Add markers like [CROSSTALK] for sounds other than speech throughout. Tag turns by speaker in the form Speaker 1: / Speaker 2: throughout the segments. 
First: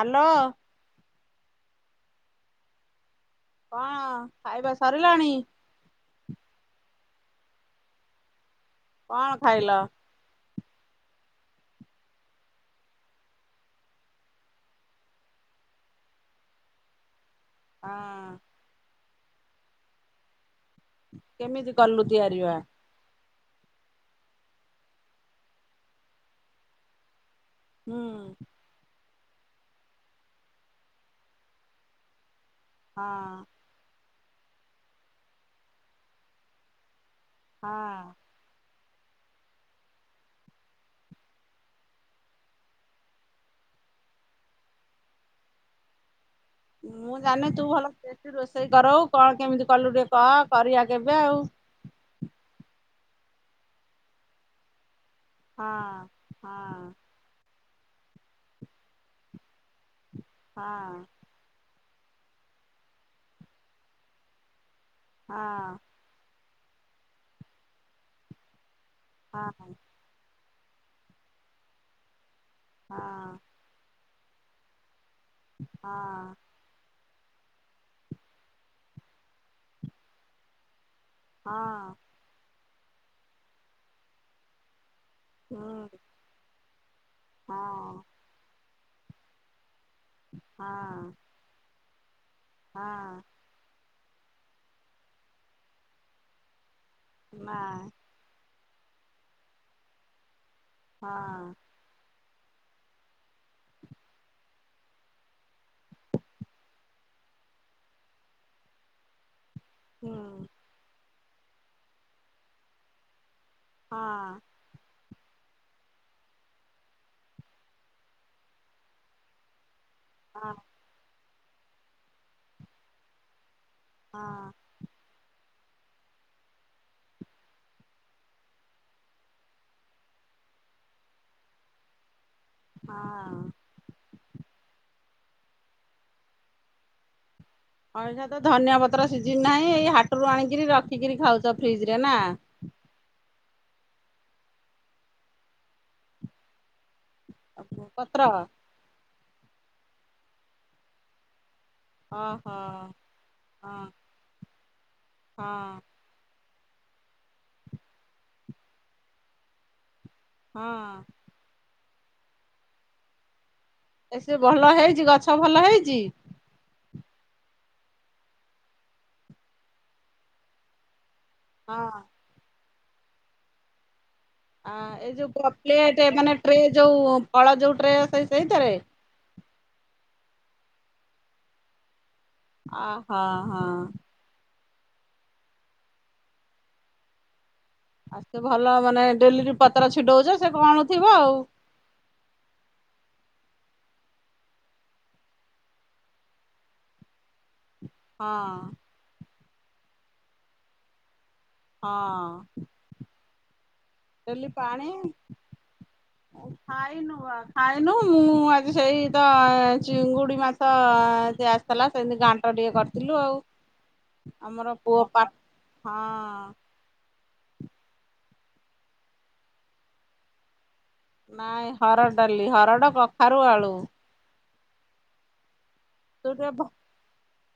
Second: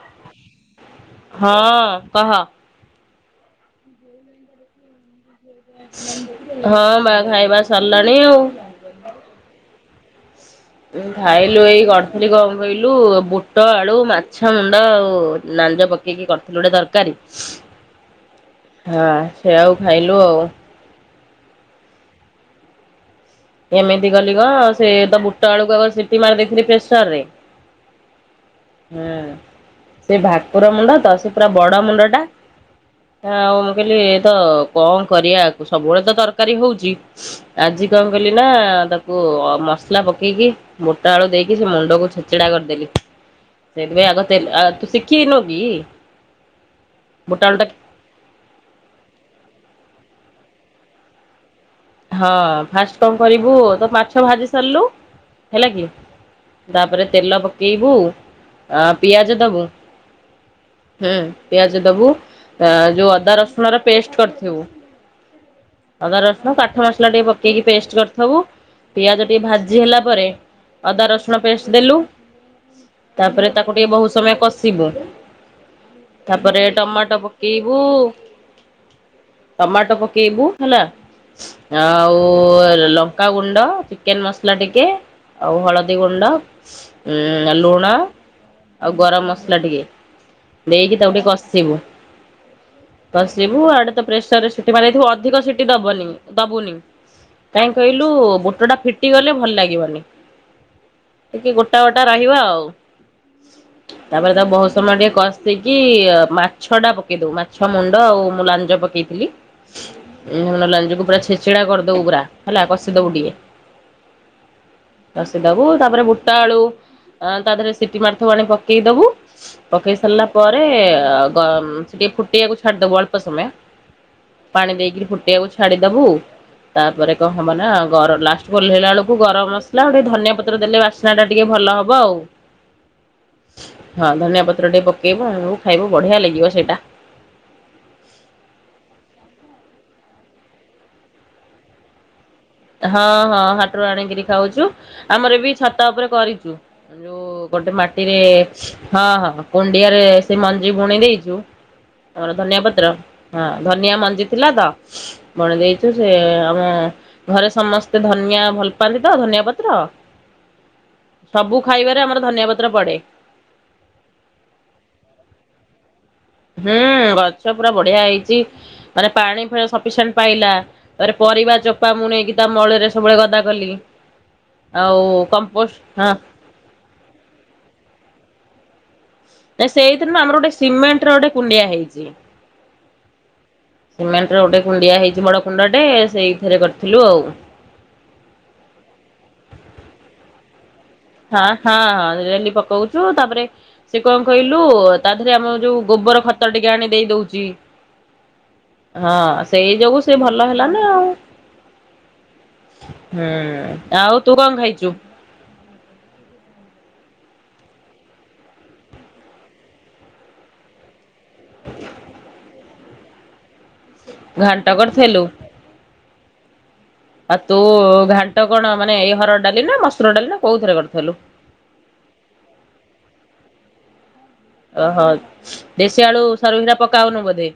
Speaker 1: Hello
Speaker 2: ହଁ କହ।
Speaker 1: କଣ ଖାଇବା ସରିଲାଣି?
Speaker 2: ହଁ ବା ଖାଇବା ସରିଲାଣି ଆଉ।
Speaker 1: କଣ ଖାଇଲ?
Speaker 2: ଖାଇଲୁ ଏଇ କରିଥିଲି କଣ କହିଲୁ ବୁଟ, ଆଳୁ, ମାଛ ମୁଣ୍ଡ ଆଉ ନାଞ୍ଜ ପ କେଇକିି କରିଥିଲୁ ଗୋଟେ ତରକାରୀ।
Speaker 1: ହଁ
Speaker 2: ହଁ ସେଇଆକୁ ଖାଇଲୁ ଆଉ।
Speaker 1: କେମିତି କଲୁ ତିଆରି ବା?
Speaker 2: କେମିତି କଲି କଣ। ସେ ତ ବୁଟ ଆଳୁକୁ ଆଗ ସିଟି ମାରି ଦେଇଥିଲି ପ୍ରେସରରେ।
Speaker 1: ହୁଁ
Speaker 2: ହୁଁ ସେ ଭାକୁର ମୁଣ୍ଡ ତା ସେ ପୁରା ବଡ ମୁଣ୍ଡଟା।
Speaker 1: ହଁ
Speaker 2: ଆ ଆଉ ମୁଁ କହିଲି ଏ ତ କଣ କରିବା ସବୁବେଳେ ତ ତରକାରୀ ହଉଛି। ଆଜି କଣ
Speaker 1: ହଁ
Speaker 2: କଲି ନା ତାକୁ ମସଲା ପକେଇକି ବୁଟ ଆଳୁ ଦେଇକି ସେ ମଣ୍ଡକୁ ଛେଚଡ଼ା କରିଦେଲି। ସେଥିପାଇଁ ଆଗତେ ଆ ତୁ ସିଖିନୁ କି?
Speaker 1: ମୁଁ
Speaker 2: ବୁଟ
Speaker 1: ଜାଣିନି ତୁ
Speaker 2: ଆଳୁଟା
Speaker 1: ଭଲଠୁ ରୋଷେଇ କରଉ କଣ କେମିତି କଲୁ ଟିକେ କହ କରିବା କେବେ ଆଉ।
Speaker 2: ହଁ ଫାଷ୍ଟ କଣ କରିବୁ ତ ମାଛ ଭାଜି ସାରିଲୁ। ହେଲା
Speaker 1: ହଁ
Speaker 2: କି
Speaker 1: ହଁ
Speaker 2: ତାପରେ ତେଲ ପକେଇବୁ ଆ ପିଆଜ ଦବୁ।
Speaker 1: ହଁ
Speaker 2: ହୁଁ ପିଆଜ ଦବୁ ଯୋଉ ଅଦା ରସୁଣ ର ପେଷ୍ଟ କରିଥିବୁ
Speaker 1: ହଁ
Speaker 2: ଅଦା ରସୁଣ କାଠ ମସଲା ଟିକେ ପକେଇକି ପେଷ୍ଟ କରିଥବୁ ପିଆଜ ଟିକେ
Speaker 1: ହଁ
Speaker 2: ଭାଜି ହେଲା ପରେ ଅଦା ରସୁଣ ପେଷ୍ଟ ଦେଲୁ
Speaker 1: ହଁ
Speaker 2: ତାପରେ ତାକୁ ଟିକେ ବହୁତ ସମୟ କଷିବୁ
Speaker 1: ହଁ
Speaker 2: ତାପରେ ଟମାଟୋ ପକେଇବୁ ଟମାଟୋ ପକେଇବୁ ହେଲା
Speaker 1: ହଁ
Speaker 2: ଆଉ ଉ ଲଙ୍କାଗୁଣ୍ଡ ଚିକେନ ମସଲା ଟିକେ ଆଉ
Speaker 1: ହୁଁ
Speaker 2: ହଳଦୀ ଗୁଣ୍ଡ ଉଁ ଲୁଣ
Speaker 1: ହଁ
Speaker 2: ଆଉ ଗରମ ମସଲା ଟିକେ ଦେଇକି
Speaker 1: ହଁ
Speaker 2: ତାକୁଟିକେ କଷିବୁ
Speaker 1: ହଁ
Speaker 2: କଷିବୁ ଆଡେ ତ ପ୍ରେସରରେ ଟି ବାରାଇଥିବ ଅଧିକ ସିଟି ଦବନି ଦବୁନି କାହିଁ
Speaker 1: ନାଇଁ
Speaker 2: କହିଲୁ ବୁଟ ଟା ଫି ଟି ଗଲେ ଭଲ ଲାଗିବନି
Speaker 1: ହଁ
Speaker 2: ଟିକେ ଗୋଟା ଗୋଟା ରହିବ ଆଉ ତାପରେ ତା ବହୁତ ସମୟ ଟିକେ କଷେଇକି ମାଛ ଟା ପକେଇ ଦଉ ମାଛ ମୁଣ୍ଡ ଆଉ ମୁଁ ଲାଞ୍ଜ ପକେଇଥିଲି।
Speaker 1: ହୁଁ
Speaker 2: ଲଞ୍ଜ କକୁ ପୁରା ଛେଚେଡା କରିଦବୁ ପୁରା ହେଲା କଷିଦବୁ ଟିକେ।
Speaker 1: ହଁ।
Speaker 2: କଷିଦବୁ ତାପରେ ବୁଟା ଆଳୁ, ତା ଦେହରେ ସିଟି ମାର୍ ଥିବଣି ପକେଇ ଦବୁ। ପକେଇ ସାରିଲା
Speaker 1: ହଁ
Speaker 2: ପରେ ଗ ସେ ଟିକେ ଫୁଟେଇବାକୁ ଛାଡିଦବ ଅଳ୍ପ ସମୟ।
Speaker 1: ହଁ।
Speaker 2: ପାଣି ଦେଇକି ଫୁଟେଇବାକୁ ଛାଡିଦବୁ ତାପରେ କଣ ହବ ନା ଗର ଲାଷ୍ଟ ଓଲେଇଲା ବେଳକୁ ଗରମ ମସଲା ଗୋଟେ ଧନିଆ ପତ୍ର ଦେଲେ ବାସ ବାଶ୍ନା ଟା ଟିକେ ଭଲ ହବ ଆଉ।
Speaker 1: ହଁ
Speaker 2: ହଁ ଧନିଆ ପତ୍ର ଟେ ପକେଇବୁ ଆଉ ଖାଇବୁ ବଢିଆ ଲାଗିବ ସେଇଟା।
Speaker 1: ହଁ ଆଇଠେ ତ ଧନିଆ ପତ୍ର ସିଝିନ ନାହିଁ। ଏଇ ହାଟରୁ ଆଣିକିରି ରଖିକିରି ଖାଉଛ ଫ୍ରିଜ ରେ ନା?
Speaker 2: ହଁ ହଁ ହାଟରୁ ଆଣିକିରି ଖାଉଛୁ। ଆମର ଏ ବି ଛତା ଉପରେ କରିଛୁ ଯୋଉ ଗୋଟେ ମାଟିରେ
Speaker 1: ପତ୍ର
Speaker 2: ହଁ, ହଁ କୁଣ୍ଡିଆ ରେ ସେ ମଞ୍ଜି ବୁଣି ଦେଇଛୁ। ଆମର
Speaker 1: ଓହୋ
Speaker 2: ଧନିଆ ପତ୍ର ହଁ ଧନିଆ ମଞ୍ଜି ଥିଲା ତ ମଣେ
Speaker 1: ହଁ
Speaker 2: ଦେଇଛୁ ସେ ଆମେ ଘରେ ସମସ୍ତେ ଧନିଆ ଭଲ ପାଆନ୍ତି ତ ଧନିଆ ପତ୍ର
Speaker 1: ହଁ।
Speaker 2: ସବୁ ଖାଇବାରେ ଆମର ଧନିଆ ପତ୍ର ପଡେ।
Speaker 1: ଏସ ଭଲ ହେଇଛି, ଗଛ ଭଲ ହେଇଛି।
Speaker 2: ହୁଁ, ଗଛ ପୁରା ବଢିଆ ହେଇଛି। ମାନେ ପାଣି ପ୍ରାୟ ସଫିସେଣ୍ଟ ପାଇଲା। ତରେ ପରିବା ଚୋପା
Speaker 1: ହଁ।
Speaker 2: ମୁଁ ନେଇକି ତା ମଳରେ ସବୁଗୁଡ଼ା ଗଦା କଲି।
Speaker 1: ଆ
Speaker 2: ଆଉ
Speaker 1: ଏଇ ଯୋଉ
Speaker 2: କମ୍ପୋଷ୍ଟ,
Speaker 1: ପ୍ଲେଟ
Speaker 2: ହ
Speaker 1: ମାନେ ଟ୍ରେ ଯୋଉ ପଳ ଯୋଉ ଟ୍ରେ ଅ ସେ ସେଇଥିରେ
Speaker 2: ନା ସେଇଥିରୁ ନୁହ ଆମର ଗୋଟେ ସିମେଣ୍ଟ ର ଗୋଟେ କୁଣ୍ଡିଆ ହେଇଛି।
Speaker 1: ଓହୋ ହ ହଁ।
Speaker 2: ସିମେଣ୍ଟର ଗୋଟେ କୁଣ୍ଡିଆ ହେଇଛି ବଡ଼ କୁଣ୍ଡଟେ ସେଇଥିରେ କରିଥିଲୁ ଆଉ।
Speaker 1: ଆଉେ ଭଲ ମାନେ ଡେଲିରି ପତ୍ର ଛିଡଉଛ ସେ କଣ??
Speaker 2: ହଁ ହଁ ହଁ ଡେଲି ପକଉଛୁ। ତାପରେ ସେ କଣ କହିଲୁ, ତା ଦେରେ ଆମ ଯୋଉ ଗୋବର ଖତ ଟିକେ ଆଣି ଦେଇ ଦଉଛି।
Speaker 1: ହଁ।
Speaker 2: ହଁ ସେଇ ଯୋଗୁ ସେ ଭଲ ହେଲାନା ଆଉ।
Speaker 1: ହଁ।
Speaker 2: ହୁଁଉଁ।
Speaker 1: ଡେଲି ପାଣି [INAUDIBLE] ଖାଇନୁ ବା ଖାଇନୁ, ମୁଁ ଆଜି ସେଇ ତ ଚିଙ୍ଗୁଡି ମାଛ ସେ ଆସିଥିଲା, ସେମିତି ଘାଣ୍ଟ ଟିକେ କରିଥିଲୁ ଆଉ। ଆମର
Speaker 2: ଘାଣ୍ଟ
Speaker 1: ପୁଅ ପା
Speaker 2: କରିଥିଲୁ?
Speaker 1: ହଁ।
Speaker 2: ଆଉ ତୁ ଘାଣ୍ଟ କଣ, ମାନେ ଏଇ ହରଡ ଡାଲି ନା ମସୁର ଡାଲି ନା କୋଉଥିରେ କରିଥିଲୁ?
Speaker 1: ନାଇଁ ହରଡ଼ ଡାଲି ହରଡ଼, କଖାରୁ, ଆଳୁ।
Speaker 2: ଓହୋ ଦେଶୀ ଆଳୁ
Speaker 1: ତୁ ଟିକେ
Speaker 2: ସରୁରା ପକାଉନୁ ବୋଧେ।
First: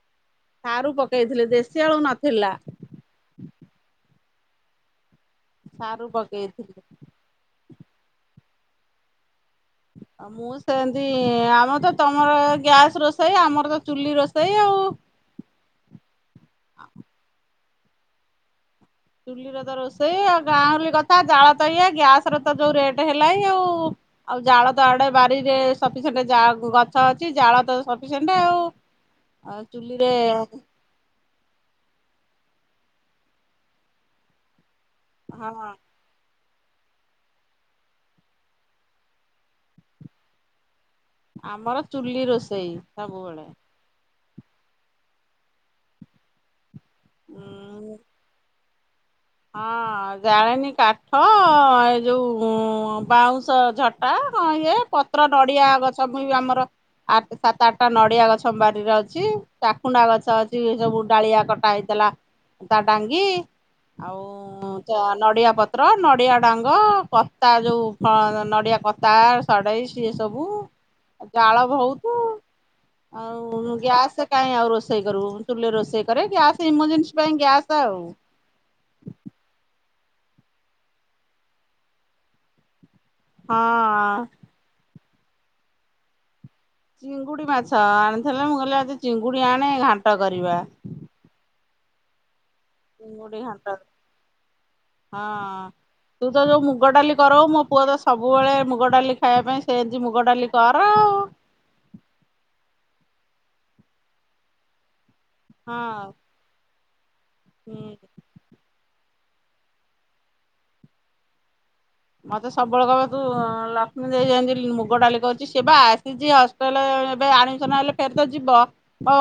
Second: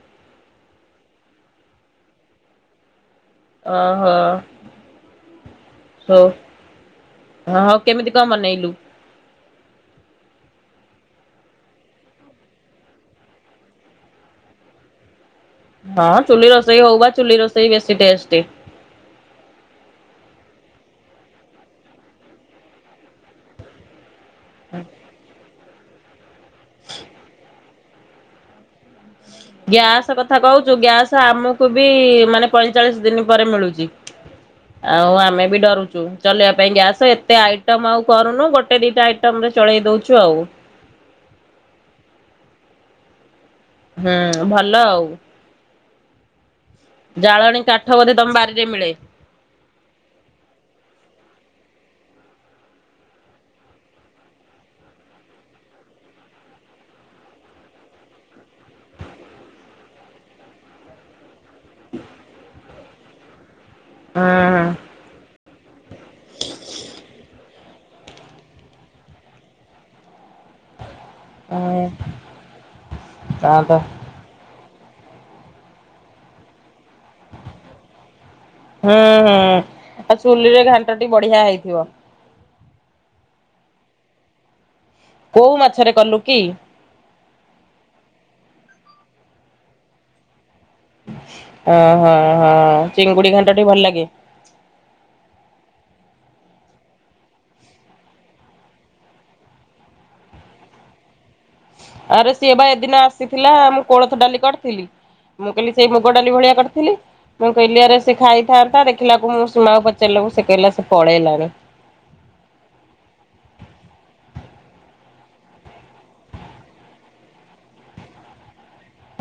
Speaker 1: ସାରୁ ପକେଇଥିଲି ଦେଶୀ ଆଳୁ ନଥିଲା।
Speaker 2: ଓହୋ।
Speaker 1: ସାରୁ
Speaker 2: ହଉ
Speaker 1: ପକେଇଥିଲି।
Speaker 2: ହଁ ହଉ କେମିତି କଣ ବନେଇଲୁ?
Speaker 1: ଆ ମୁଁ ମୁଁ ସେମିତି, ଆମର ତ ତମର ଗ୍ୟାସ୍ ରୋଷେଇ ଆମର ତ ଚୁଲି ରୋଷେଇ ଆଉ।
Speaker 2: ହଁ ଚୁଲି ରୋଷେଇ ହଉ ବା, ଚୁଲି ରୋଷେଇ ବେଶୀ ଟେଷ୍ଟ।
Speaker 1: ଚୁଲିର ତ ରୋଷେଇ ଆଉ ଗାଁହଲି କଥା ଜାଳ ତ ଇଏ। ଗ୍ୟାସ ର ତ ଯୋଉ ରେଟ ହେଲା ଏଇ ଆଉ। ଆଉ ଜାଳ ତ ଆଡେ ବାରିରେ ସପିସେଣ୍ଟ ଜା ଗଛ ଅଛି। ଜାଳ ତ ସପିସେଣ୍ଟ ଆଉ। ଆଉ ଚୁଲିରେ
Speaker 2: ଗ୍ୟାସ କଥା କହୁଚୁ, ଗ୍ୟାସ ଆମକୁ ବି ମାନେ ପଇଁଚାଳିଶ ଦିନ ପରେ ମିଳୁଛି। ଆଉ ଆମେ ବି
Speaker 1: ହଁ
Speaker 2: ଡରୁଚୁ। ଚଲେଇବା ପାଇଁ ଗ୍ୟାସ, ଏତେ ଆଇଟମ ଆଉ କରୁନୁ। ଗୋଟେ ଦିଟା ଆଇଟମ ରେ ଚଳେଇ ଦଉଛୁ ଆଉ।
Speaker 1: ଆମର ଚୁଲି ରୋଷେଇ ସବୁବେଳେ।
Speaker 2: ହୁଁ ଭଲ ଆଉ। ଜାଳଣୀ
Speaker 1: ଉଁ
Speaker 2: କାଠ ବୋଧେ ତମ ବାରିରେ ମିଳେ।
Speaker 1: ହଁ ଜାଳେଣି କାଠ ଏ ଯୋଉ ବାଉଁଶ ଝଟା ହଁ ଇଏ। ପତ୍ର ନଡିଆ ଗଛ ବି ଆମର। ଆଠ ସାତ ଆଠଟା ନଡିଆ ଗଛ ଆମ ବାରିରେ ଅଛି। ଚାକୁଣ୍ଡା ଗଛ ଅଛି ସବୁ ଡାଳିଆ କଟା ହେଇ ଥିଲା ତା ଡାଙ୍ଗି ଆଉ
Speaker 2: ହୁଁ
Speaker 1: ତ ନଡ଼ିଆ ପତ୍ର ନଡ଼ିଆ ଡାଙ୍ଗ କତା ଯୋଉ ଫ ନଡ଼ିଆ କତା। ସଡ଼େଇ ସିଏ ସବୁ ଜାଳ
Speaker 2: ହଁ
Speaker 1: ବହୁତ,
Speaker 2: ତ
Speaker 1: ଆଉ
Speaker 2: ହୁଁ
Speaker 1: ଗ୍ୟାସ୍ କାଇଁ ଆଉ ରୋଷେଇ କରିବୁ। ଚୁଲିରେ ରୋଷେଇ କରେ ଗ୍ୟାସ୍ ଇମର୍ଜେନ୍ସି ପାଇଁ ଗ୍ୟାସ୍ ଆଉ।
Speaker 2: ହଁ ହଁ। ଆଉ ଚୁଲିରେ ଘାଣ୍ଟ ଟି ବଢିଆ ହେଇଥିବ।
Speaker 1: ହଁ।
Speaker 2: କୋଉ ମାଛରେ କଲୁ କି?
Speaker 1: ଚିଙ୍ଗୁଡି ମାଛ ଆଣିଥିଲେ, ମୁଁ କହିଲି ଆଜି ଚିଙ୍ଗୁଡ଼ି ଆଣେ ଘାଣ୍ଟ କରିବା।
Speaker 2: ଓ ହଁ ହଁ। ଚିଙ୍ଗୁଡି
Speaker 1: ମୁଢ଼ି
Speaker 2: ଘାଣ୍ଟଟି
Speaker 1: ଘାଣ୍ଟ
Speaker 2: ଭଲ ଲାଗେ।
Speaker 1: ହଁ। ତୁ ତ ଯୋଉ ମୁଗ ଡାଲି କରଉ, ମୋ ପୁଅ ତ ସବୁବେଳେ ମୁଗ ଡ଼ାଲି ଖାଇବା ପାଇଁ ସେମିତି ମୁଗ ଡାଲି କର।
Speaker 2: ଆରେ ସିଏ ବା ଏଦିନ ଆସିଥିଲା, ମୁଁ କୋଳଥ ଡାଲି କରିଥିଲି। ମୁଁ କହିଲି ସେଇ ମୁଗ
Speaker 1: ହଁ
Speaker 2: ଡାଲି ଭଳିଆ କରିଥିଲି। ମୁଁ କହିଲି
Speaker 1: ହୁଁ
Speaker 2: ଆରେ ସେ ଖାଇଥାନ୍ତା ଦେଖ ଖିଲାକୁ, ମୁଁ ସୁମାକୁ ପଚାରିଲୁ ସେ କହିଲା ସେ ପଳେଇଲାଣି।
Speaker 1: ମତେ ସବୁବେଳେ କହିବ ତୁ ଲକ୍ଷ୍ମୀ ଦେଇ ଯେମିତି ମୁଗ ଡାଲି କରୁଛି। ସେ ବା ଆସିଛି ଅ କଲେ ଏବେ ଆଡମିଶନ୍ ହେଲେ ଫେର ତ ଯିବ।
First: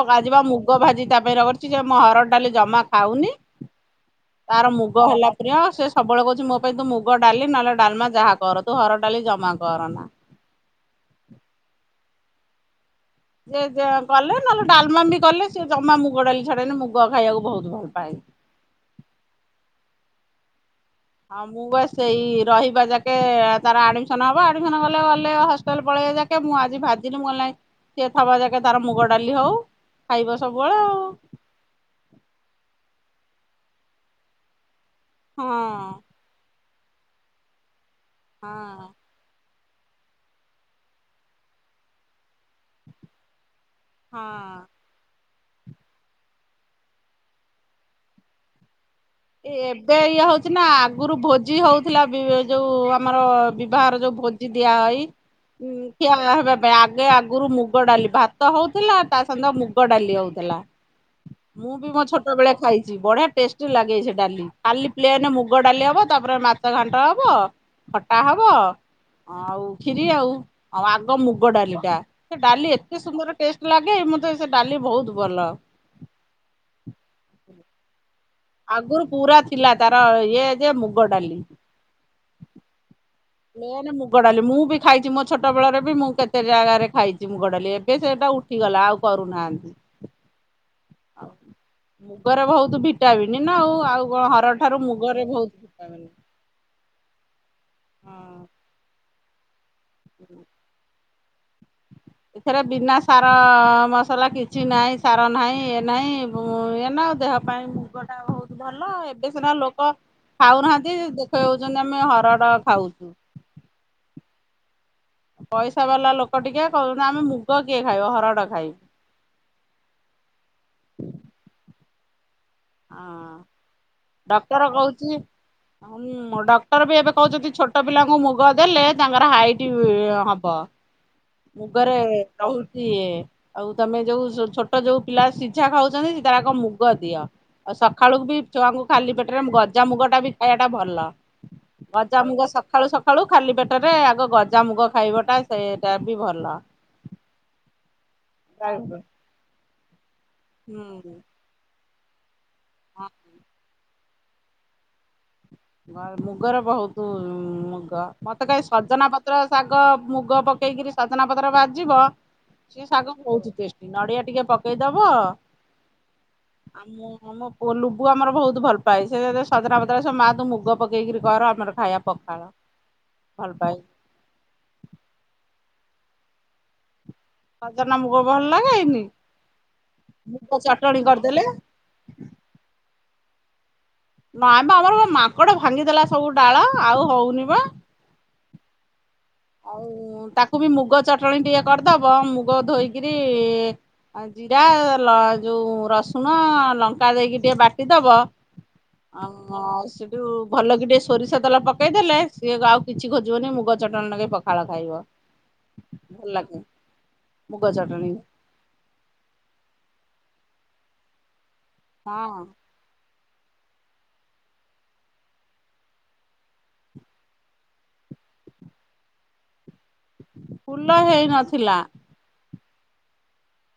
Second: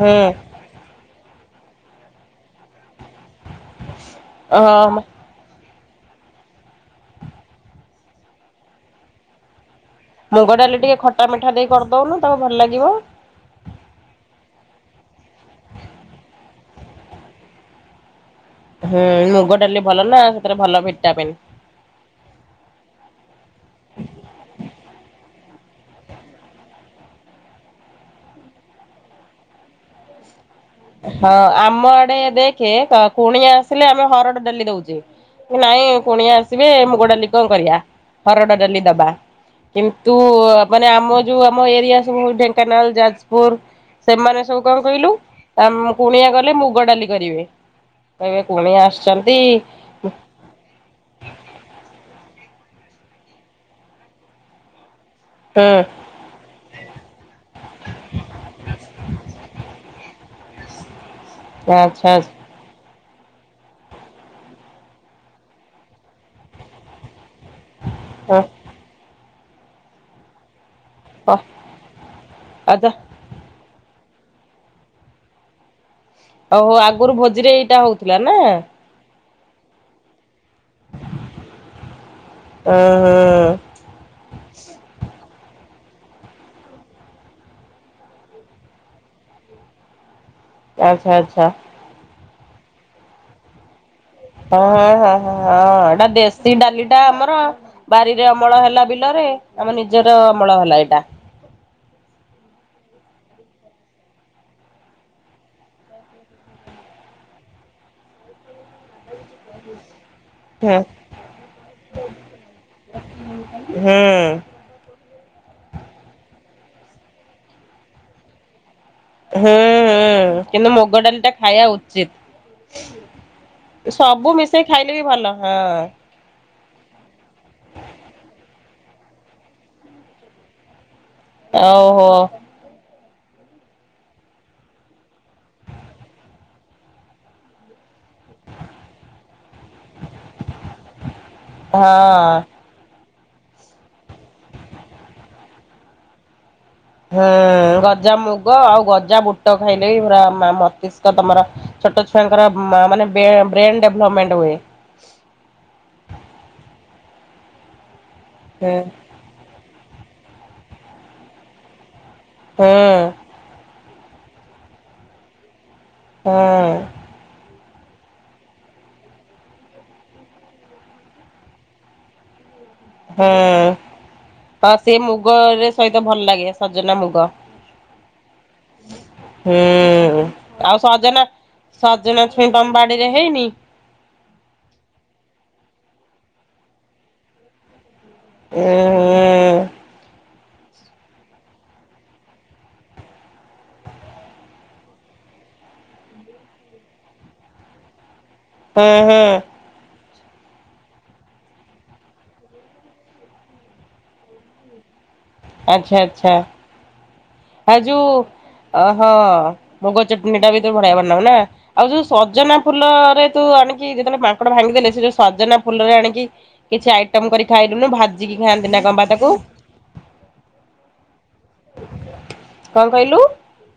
Speaker 2: ହୁଁ
Speaker 1: ଆଜିିବା ମୁଗ ଭାଜି ତା ପାଇଁ ରଗଡିଛି ଯେ, ମ ହରଡ଼ ଡାଲି ଜମା ଖାଉନି। ତାର ମୁଗ
Speaker 2: ହଁ
Speaker 1: ହେଲା ପ୍ରିୟ, ସେ ସବୁବେଳେ କହୁଛି ମୋ ପାଇଁ ତୁ ମୁଗ ଡାଲି ନହେଲେ ଡାଲମା ଯାହା କର ତୁ ହରଡ ଡାଲି ଜମା କର ନା।
Speaker 2: ମୁଗ ଡ଼ାଲି ଟିକେ ଖଟା ମିଠା ଦେଇ କରିଦେଉନୁ ତାକୁ ଭଲ ଲାଗିବ।
Speaker 1: ଯେ କେ କଲେ ନହେଲେ ଡାଲମା ବି କଲେ, ସେ ଜମା ମୁଗ ଡାଲି ଛାଡେନି ମୁଗ ଖାଇବାକୁ ବହୁତ ଭଲ ପାଏ।
Speaker 2: ହୁଁ ମୁଗ ଡାଲି ଭଲ ନା ସେଥିରେ ଭଲ ଭିଟାମିନ।
Speaker 1: ହଁ ମୁଁ ବା ସେଇ ରହିବା ଯାକେ ତାର ଆଡମିସନ ହବ ଆଡମିସନ ଗଲେ ଗଲେ ହଷ୍ଟେଲ ପଳେଇବ ଯେ ମୁଁ ଆଜି ଭାଜିଲି ମୁଁ କହିଲି ନାଇଁ ସିଏ ଥବା ଯାକେ ତାର ମୁଗ ଡାଲି ହଉ ଖାଇବ ସବୁବେଳେ ଆଉ।
Speaker 2: ହଁ ଆମ ଆଡେ ଦେଖେ ସ କୁଣିଆ ଆସିଲେ ଆମେ ହରଡ ଡାଲି ଦଉଛେ। ନାଇଁ
Speaker 1: ହଁ
Speaker 2: କୁଣିଆ ଆସିବେ ମୁଗ ଡାଲି କଣ କରିବା ହରଡ ଡାଲି
Speaker 1: ହଁ
Speaker 2: ଦବା। କିନ୍ତୁ ମାନେ ଆମ ଯୋଉ ଆମ ଏରିଆ ସବୁ ଢେଙ୍କାନାଳ ଯାଜପୁର ସେମାନେ ସବୁ
Speaker 1: ହଁ
Speaker 2: କଣ କହିଲୁ ଅ କୁଣିଆ ଗଲେ ମୁଗ ଡାଲି କରିବେ। କହିବେ କୁଣିଆ ଆସିଛନ୍ତି।
Speaker 1: ଏବେ ଇଏ ହଉଛି ନା ଆଗରୁ ଭୋଜି ହଉଥିଲା ବି ଯୋଉ ଆମର ବିବାଘର ଯୋଉ ଭୋ ଭୋଜି ଦିଆ ହୋଇ
Speaker 2: ହୁଁ
Speaker 1: ହଁ ଖିଆ ହେବା ପାଇଁ ଆଗେ ଆଗରୁ ମୁଗ ଡାଲି ଭାତ ହଉଥିଲା ତା ସନ୍ତ ମୁଗ ଡାଲି ହଉଥିଲା। ମୁଁ ବି ମୋ
Speaker 2: ଆଚ୍ଛା
Speaker 1: ଛୋଟ
Speaker 2: ଆଚ୍ଛା
Speaker 1: ବେଳେ ଖାଇଛି ବଢିଆ ଟେଷ୍ଟି ଲାଗେ ସେ ଡାଲି କାଲି ପ୍ଲେନ ମୁଗ ଡାଲି ହବ ତାପରେ ମାଛ ଘାଣ୍ଟ ହବ ଖଟା ହବ। ଆଉ କ୍ଷୀରି ଆଉ ଆଉ ଆଗ
Speaker 2: ହ
Speaker 1: ମୁଗ ଡାଲି ଟା ସେ ଡାଲି
Speaker 2: ଆଚ୍ଛା
Speaker 1: ଏତେ ସୁନ୍ଦର ଟେଷ୍ଟ ଲାଗେ ମତେ ସେ ଡାଲି ବହୁତ ଭଲ।
Speaker 2: ଓହୋ ଆଗରୁ ଭୋଜିରେ ଏଇଟା ହଉଥିଲା ନା।
Speaker 1: ଆଗରୁ ପୁରା ଥିଲା ତାର ଇଏ ଯେ ମୁଗ ଡାଲି।
Speaker 2: ଓ ହୋ
Speaker 1: ମେନ ମୁଗ ଡାଲି ମୁଁ ବି ଖାଇଛି ମୋ ଛୋଟବେଳେରେ ବି ମୁଁ କେତେ ଜାଗାରେ ଖାଇଛି ମୁଗଡାଲି ଏବେ ସେଟା ଉଠ ଠିଗଲା ଆଉ କରୁନାହାନ୍ତି।
Speaker 2: ଆଚ୍ଛା
Speaker 1: ଆଉ
Speaker 2: ଆଚ୍ଛା।
Speaker 1: ମୁଗରେ ବୋହୁତୁ ଭିଟାମିନ୍ ନା ଆଉ ଆଉ କଣ ହରଡ ଠାରୁ ମୁଗରେ ବହୁତ ଭିଟାମିନ୍
Speaker 2: [UNINTELLIGIBLE] ସି ଡାଲି ଟା ଆମର ବାରିରେ
Speaker 1: ହଁ
Speaker 2: ଅମଳ ହେଲା ବିଲରେ ଆମର ନିଜର ଅମଳ ହେଲା ଏଇଟା।
Speaker 1: ଏଥିରେ ବିନା ସାର ମସଲା କିଛି ନାହିଁ ସାର ନାହିଁ ଏ ନାହିଁ [UNINTELLIGIBLE] ଦେହ ପାଇଁ ମୁଗ ଟା ବୋହୁତ ଭଲ ଏବେ ସିନା ଲୋକ
Speaker 2: ହୁଁ
Speaker 1: ଖାଉନାହାନ୍ତି ଦେଖେଇ ହୋଉଚନ୍ତି ଆମେ ହରଡ଼ ଖାଉଚୁ।
Speaker 2: ହୁଁ।
Speaker 1: ପଇସା ବାଲା ଲୋକୋଟିକେ କୋହୁଛନ୍ତି ଆମେ ମୁଗ କିଏ ଖାଇବ ହରଡ଼ ଖାଇ
Speaker 2: ହୁଁ ହୁଁ କିନ୍ତୁ ମୁଗ ଡାଲି ଟା ଖାଇବା ଉଚିତ୍।
Speaker 1: ହଁ
Speaker 2: ମିଶେଇ
Speaker 1: ଡକ୍ଟର
Speaker 2: ଖାଇଲେ ବି
Speaker 1: କୋହୁଚି
Speaker 2: ଭଲ ହଁ
Speaker 1: ହୁଁ ଡକ୍ କ୍ଟର ବି ଏବେ କହୁଛନ୍ତି ଛୋଟୋ ପିଲାଙ୍କୁ ମୁଗ ଦେଲେ ତାଙ୍କର ହାଇଟି ହବ। ମୁଗରେ
Speaker 2: ଓହୋ।
Speaker 1: ରହୁଚି ଏ ଆଉ ତମେ ଯୋଉ ଛୋ ଛୋଟୋ ଯୋଉ ପିଲା ସିଝା ଖାଉଛନ୍ତି [UNINTELLIGIBLE] ମୁଗ ଦିଅ। ଆଉ ସଖାଳୁକୁ ବି ଛୁଆଙ୍କୁ ଖାଲି ପେଟରେ ମୁଗ ଜା ମୁଗଟା ବି ଖାଇବାଟା ଭଲ
Speaker 2: ହଁ।
Speaker 1: ଗଜାମୁଗ ସ ଖାଳୁ ସଖାଳୁ ଖାଲି ପେଟରେ ଆଗ ଗଯା ମୁଗ ଖାଇବଟା ସେଟା ବି ଭଲ।
Speaker 2: ହୁଁ ଗଜା ମୁଗ ଆଉ ଗଜା ବୁଟ ଖାଇଲେ ବି ପୁରା ମା ମସ୍ତିଷ୍କ
Speaker 1: ହୁଁ।
Speaker 2: ତମର ଛୋଟୋ ଛୁଆଙ୍କର ମା ମାନେ ବେ ବ୍ରେନ୍ ଡେଭଲପମେଣ୍ଟ ହୁଏ।
Speaker 1: [UNINTELLIGIBLE] ମୁଗର ବହୁତୁ ମୁଗ ମତେ କାଇଁ
Speaker 2: ହୁଁ
Speaker 1: ସଜନା ପ ପତ୍ର ଶାଗ ମୁଗ ପକେଇକିରି ସଜନା ପତ୍ର ଭାଜିବ
Speaker 2: ହୁଁ
Speaker 1: ସିଏ ଶାଗ ବୋହୁତୁ ଟେଷ୍ ଷ୍ଟି ନଡିଆ ଟିକେ ପକେଇଦବ
Speaker 2: ହୁଁ
Speaker 1: ଆମ [UNINTELLIGIBLE] ପୁଅ ଲୁବୁ ଆମର ବୋହୁତୁ ଭଲ ପାଏ ସିଏ [UNINTELLIGIBLE] ସଜନା ପତ୍ର [UNINTELLIGIBLE] ମା ତ ମୁଗ ପକେଇକିରି କର ଆମର ଖାଇବା ପଖାଳ।
Speaker 2: ହୁଁ
Speaker 1: ଭଲ ପାଏ
Speaker 2: ତ ସେ ମୁଗରେ ସହିତ ଭଲ ଲାଗେ ସଜନା ମୁଗ।
Speaker 1: ସଜନା ମୁଗ ଭଲ ଲାଗେଇନି
Speaker 2: ହୁଁ।
Speaker 1: ମୁଗ
Speaker 2: ଆଉ
Speaker 1: ଚଟଣି
Speaker 2: ସଜନା
Speaker 1: କରିଦେଲେ।
Speaker 2: ସଜନା ଛୁଇଁ ତମ ବାଡ଼ିରେ ହେଇନି।
Speaker 1: ନାଇଁ ପା ଆମର ପା ମାଙ୍କଡ ଭାଙ୍ଗିଦେଲା ସବୁ ଡାଳ ଆଉ ହୋଉନି ପା।
Speaker 2: [UNINTELLIGIBLE]
Speaker 1: ଆଉ ତାକୁ ବି ମୁଗ ଚଟଣୀ ଟିକେ କରିଦବ ମୁଗ ଧୋଇକିରି ଆଁ ଜିରା ଲ ଯୋଉ ରସୁଣ ଲଙ୍କା ଦେଇକି ଟିକେ ବାଟିଦବ।
Speaker 2: ହୁଁ ହୁଁ
Speaker 1: [UNINTELLIGIBLE] [UNINTELLIGIBLE] ଭଲ କି ଟିକେ ସୋରିଷ ତେଲ ପକେଇ ଦେଲେ ସିଏ ଗ ଆଉ କିଛି ଖୋଜିବନି ମୁଗ ଚଟଣୀ ନଗେଇ ପଖାଳ ଖାଇବ।
Speaker 2: ଆଚ୍ଛା
Speaker 1: ଭଲ
Speaker 2: ଆଚ୍ଛା।
Speaker 1: ଲାଗେ। ମୁଗ
Speaker 2: ଆ
Speaker 1: ଚଟଣି
Speaker 2: ଯୋଉ ଅହଁ ମୁଗ ଚଟଣୀ ଟା ବି ତ ବଢ଼ିଆ ବନାଅ ନା ଆଉ ଯୋଉ
Speaker 1: ହଁ
Speaker 2: ସଜନା ଫୁଲରେ ତୁ ଆଣିକି ଯେତୋବୋଳେ ମାଙ୍କଡ଼ ଭାଙ୍ଗିଦେଲେ ସେ ଯୋଉ ସଜନା ଫୁଲରେ ଆଣିକି କିଛି ଆଇଟମ୍ କରି ଖାଇଲୁନି ଭାଜିକି ଖାଆନ୍ତି ନା କଁ ପା ତାକୁ।
Speaker 1: ଫୁଲ ହେଇ ନଥିଲା।
Speaker 2: କଁ କହିଲୁ?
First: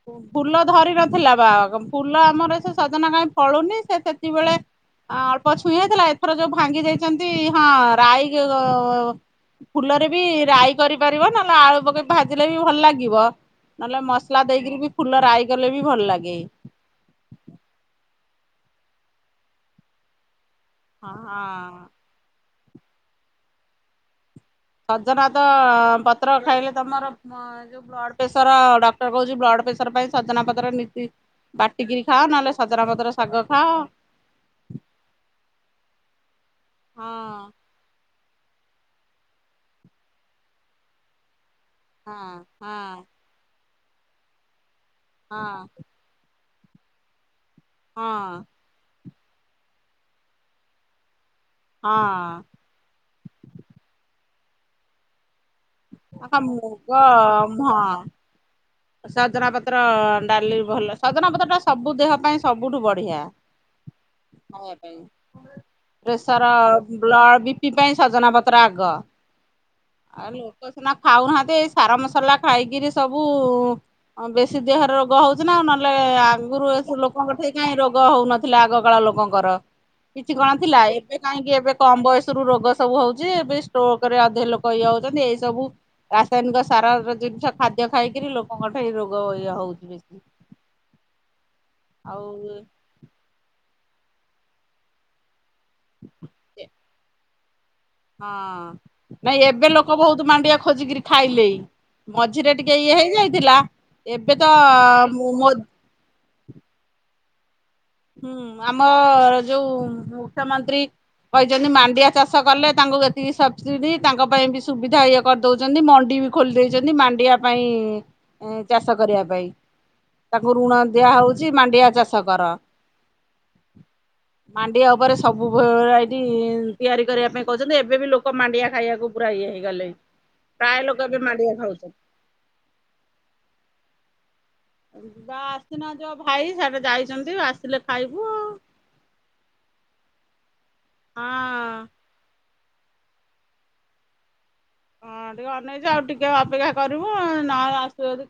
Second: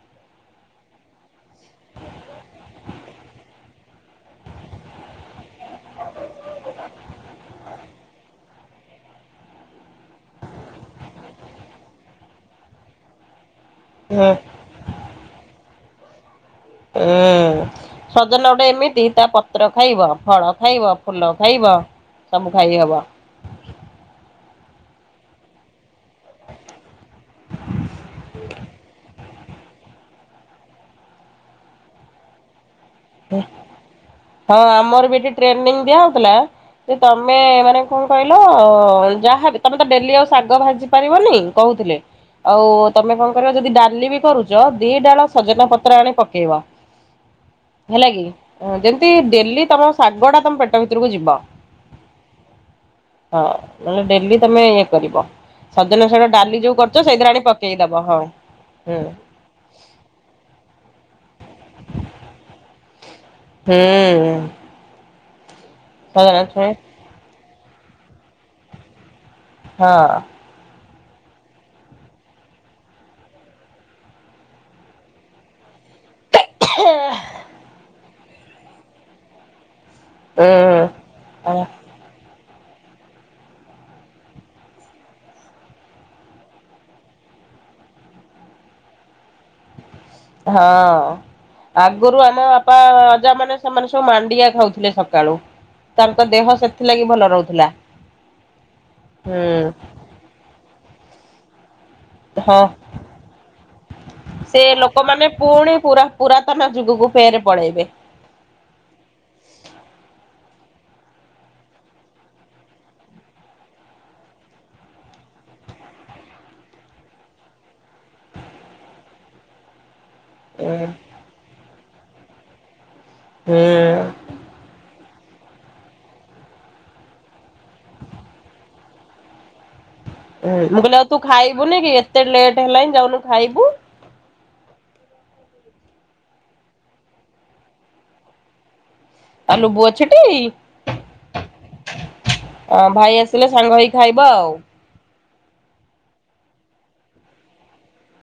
Speaker 1: ଫୁ ଫୁଲ ଧରି ନଥିଲା ବା ଫୁଲ ଆମର ସେ ସଜନା କାଇଁ ଫଳୁନି ସେ ସେତିକିବେଳେ ଆଁ ଅଳ୍ପ ଛୁଇଁ ହେଇଥେଲା ଏଥର ଯୋଉ ଭାଙ୍ଗି ଦେଇଚନ୍ତି ହଁ ରାଇ [UNINTELLIGIBLE] ଫୁଲରେ ବି ରାଇ କରିପାରିବ ନଲେ ଆଳୁ ପକେଇ ଭାଜିଲେ ବି ଭଲ ଲାଗିବ। ନହେଲେ
Speaker 2: ହୁଁ
Speaker 1: ମସଲା ଦେଇକିରି ବି ଫୁଲ ରାଇ କଲେ ବି ଭଲ ଲାଗେ।
Speaker 2: ହୁଁ ସଜନା ଗୋଟେ ଏମିତି ତା ପତ୍ର ଖାଇବ ଫଳ ଖାଇବ
Speaker 1: ହଁ।
Speaker 2: ଫୁଲ ଖାଇବ
Speaker 1: ହଁ।
Speaker 2: ସବୁ ଖାଇହବ।
Speaker 1: ସଜନା ତ ପତ୍ର ଖାଇଲେ ତମର ମ ଯୋଉ ବ୍ଲଡପେସର ଡକ୍ଟର କୋହୁଚି ବ୍ଲଡପେସର ପାଇଁ ସଜନା ପତର ନୀତି ବାଟିକିରି ଖାଅ ନହେଲେ ସଜନା ପତର
Speaker 2: [UNINTELLIGIBLE] ହଁ ଆମର ବି ଏଠି ଟ୍ରେନିଙ୍ଗି ଦିଆ ହୋଉଥୁଲା ଯେ ତମେ
Speaker 1: ହଁ
Speaker 2: ମାନେ କଁ କହିଲ ଯାହା ହେଲେ ତମେ ତ ଡେଲ୍ଲୀ ଆଉ ଶାଗ ଭାଜିପାରିବନି। କହୁଥିଲେ।
Speaker 1: ହଁ
Speaker 2: ଆଉ
Speaker 1: ହଁ
Speaker 2: ତମେ କଣ କରିବ ଯଦି ଡାଲି ବି କରୁ ଚ, ଦି ଡାଳ
Speaker 1: ହଁ
Speaker 2: ସଜନା ପତ୍ର ଆଣି ପକେଇବ। ହେଲା କିି।
Speaker 1: ହଁ
Speaker 2: ଯେମତି ଡେଲି ତମ ଶାଗ ଟା ତମ ପେଟ ଭିତରକୁ ଯିବ।
Speaker 1: ହଁ।
Speaker 2: ହଁ। ମାନେ ଡେଲି ତମେ ଇଏ କରିବ। ସଜନା ଶାଗ
Speaker 1: ଆକା
Speaker 2: ଡାଲି ଯୋଉ
Speaker 1: ମୁଗ
Speaker 2: କରୁଚ ସେଇଥିରେ ଆଣି ପକେଇ ଦବ ହଁ। ହୁଁ
Speaker 1: ସଜନା ପତ୍ର ଡାଲି ଭଲ ସଜନା ପତ୍ର ଟା ସବୁ ଦେହ ପାଇଁ ସବୁଠୁ ବଢିଆ।
Speaker 2: ହୁଁ। ହଁ
Speaker 1: ପ୍ରେସର୍ ବ୍ଲଡ଼ ବି ପି ପାଇଁ ସଜନା ପତ୍ର ଆଗ। ଆଉ ଲୋକ ସିନା ଖାଉନାହାନ୍ତି ଏଇ ସାର ମସଲା ଖାଇକିରି ସବୁ ବେଶୀ ଦେହରେ ରୋଗ ହଉଚି ନା ଆଉ। ନହେଲେ ଆଗରୁ ଲୋକଙ୍କ ଠେଇ କାହିଁ ରୋଗ ଗ ହଉନଥିଲା ଆଗକାଳ ଲୋକଙ୍କର। କିଛି କଣ ଥିଲା।
Speaker 2: ଉଁ
Speaker 1: ଏବେ କାହିଁକି ଏବେ କମ୍ ବୟସ ରୁ ରୋଗ ସବୁ ହଉଚି। ଏବେ ଷ୍ଟୋକ୍ ରେ ଅଧେ ଲୋକ ଇଏ ହଉଚନ୍ତି। ଏଇ ସବୁ ରାସାୟନିକ ସାର ଜିନିଷ ଖାଦ୍ୟ ଖାଇକିରି ଲୋକଙ୍କ ଠେଇ ରୋଗ ଇଏ ହଉଚି।
Speaker 2: ହଁ। ଆଗରୁ ଆମ ବାପା ଅଜା ମାନେ ସେମାନେ ସବୁ ମାଣ୍ଡିଆ ଖାଉଥିଲେ ସକାଳୁ। ତାଙ୍କ ଦେହ ସେଥିଲାଗି ଭଲ ରହୁଥିଲା।
Speaker 1: ହଁ। ନାଇଁ
Speaker 2: ହୁଁ
Speaker 1: ଏବେ ଲୋକ ବହୁତ ମାଣ୍ଡିଆ ଖୋଜିକିରି ଖାଇଲେଇ। ମଝିରେ
Speaker 2: ହଁ
Speaker 1: ଟିକେ ଇଏ ହେଇଯାଇଥିଲା। ଏବେ ତ
Speaker 2: ସେ ଲୋକମାନେ
Speaker 1: ମୋଦ
Speaker 2: ପୁଣି ପୁରା ପୁରାତନ ଯୁଗକୁ ଫେରେ ପଳେଇବେ।
Speaker 1: ହୁଁ। ଆମର ଯୋଉ ମୁଖ୍ୟମନ୍ତ୍ରୀ କହିଛନ୍ତି ମାଣ୍ଡିଆ ଚାଷ କଲେ ତାଙ୍କୁ ଏତିକି ସବ୍ ସିଡି ତାଙ୍କ ପାଇଁ ବି ସୁବିଧା ଇଏ କରିଦଉଛନ୍ତି ମଣ୍ଡି ବି ଖୋଲି ଦେଇଛନ୍ତି ମାଣ୍ଡିିଆ ପାଇଁ ଚାଷ କରିବା ପାଇଁ। ତାକୁ ଋଣ
Speaker 2: ଉଁ
Speaker 1: ଦିଆ ହଉଚି ମାଣ୍ଡିଆ ଚାଷ କର।
Speaker 2: ହୁଁ।
Speaker 1: ମାଣ୍ଡିଆ ଉପରେ ସବୁ ଭେରାଇଟି ତିଆରି କରିବା ପାଇଁ କହୁଛନ୍ତି। ଏବେ ବି ଲୋକ ମାଣ୍ଡିଆ ଖାଇବାକୁ ପୁରା ଇଏ ହେଇଗଲେ। ପ୍ରାୟ
Speaker 2: ମୁଁ
Speaker 1: ଲୋକ
Speaker 2: କହିଲି ଆଉ
Speaker 1: ଏବେ
Speaker 2: ତୁ
Speaker 1: ମାଣ୍ଡିଆ
Speaker 2: ଖାଇବୁନି
Speaker 1: ଖାଉଛନ୍ତି।
Speaker 2: କି, ଏତେ ଲେଟ୍ ହେଲାଣିି ଯାଉନୁ ଖାଇବୁ।
Speaker 1: ଆସିନାହାନ୍ତି ବା ଭାଇ ସେଆଡେ ଯାଇଛନ୍ତି ଆସିଲେ ଖାଇବୁ ଆଉ।
Speaker 2: ଆଉ ଲୁବୁ ଅଛିଟି?
Speaker 1: ହଁ।
Speaker 2: ଅଁ ଭାଇ ଆସିଲେ ସାଙ୍ଗ ହେଇକି ଖାଇବ ଆଉ।
Speaker 1: ହଁ ଟିକେ ଅନେଇଚୁ ଆଉ ଟିକେ ଅପେକ୍ଷା କରିବୁ ନ ଆସିବ ଯଦି ଖା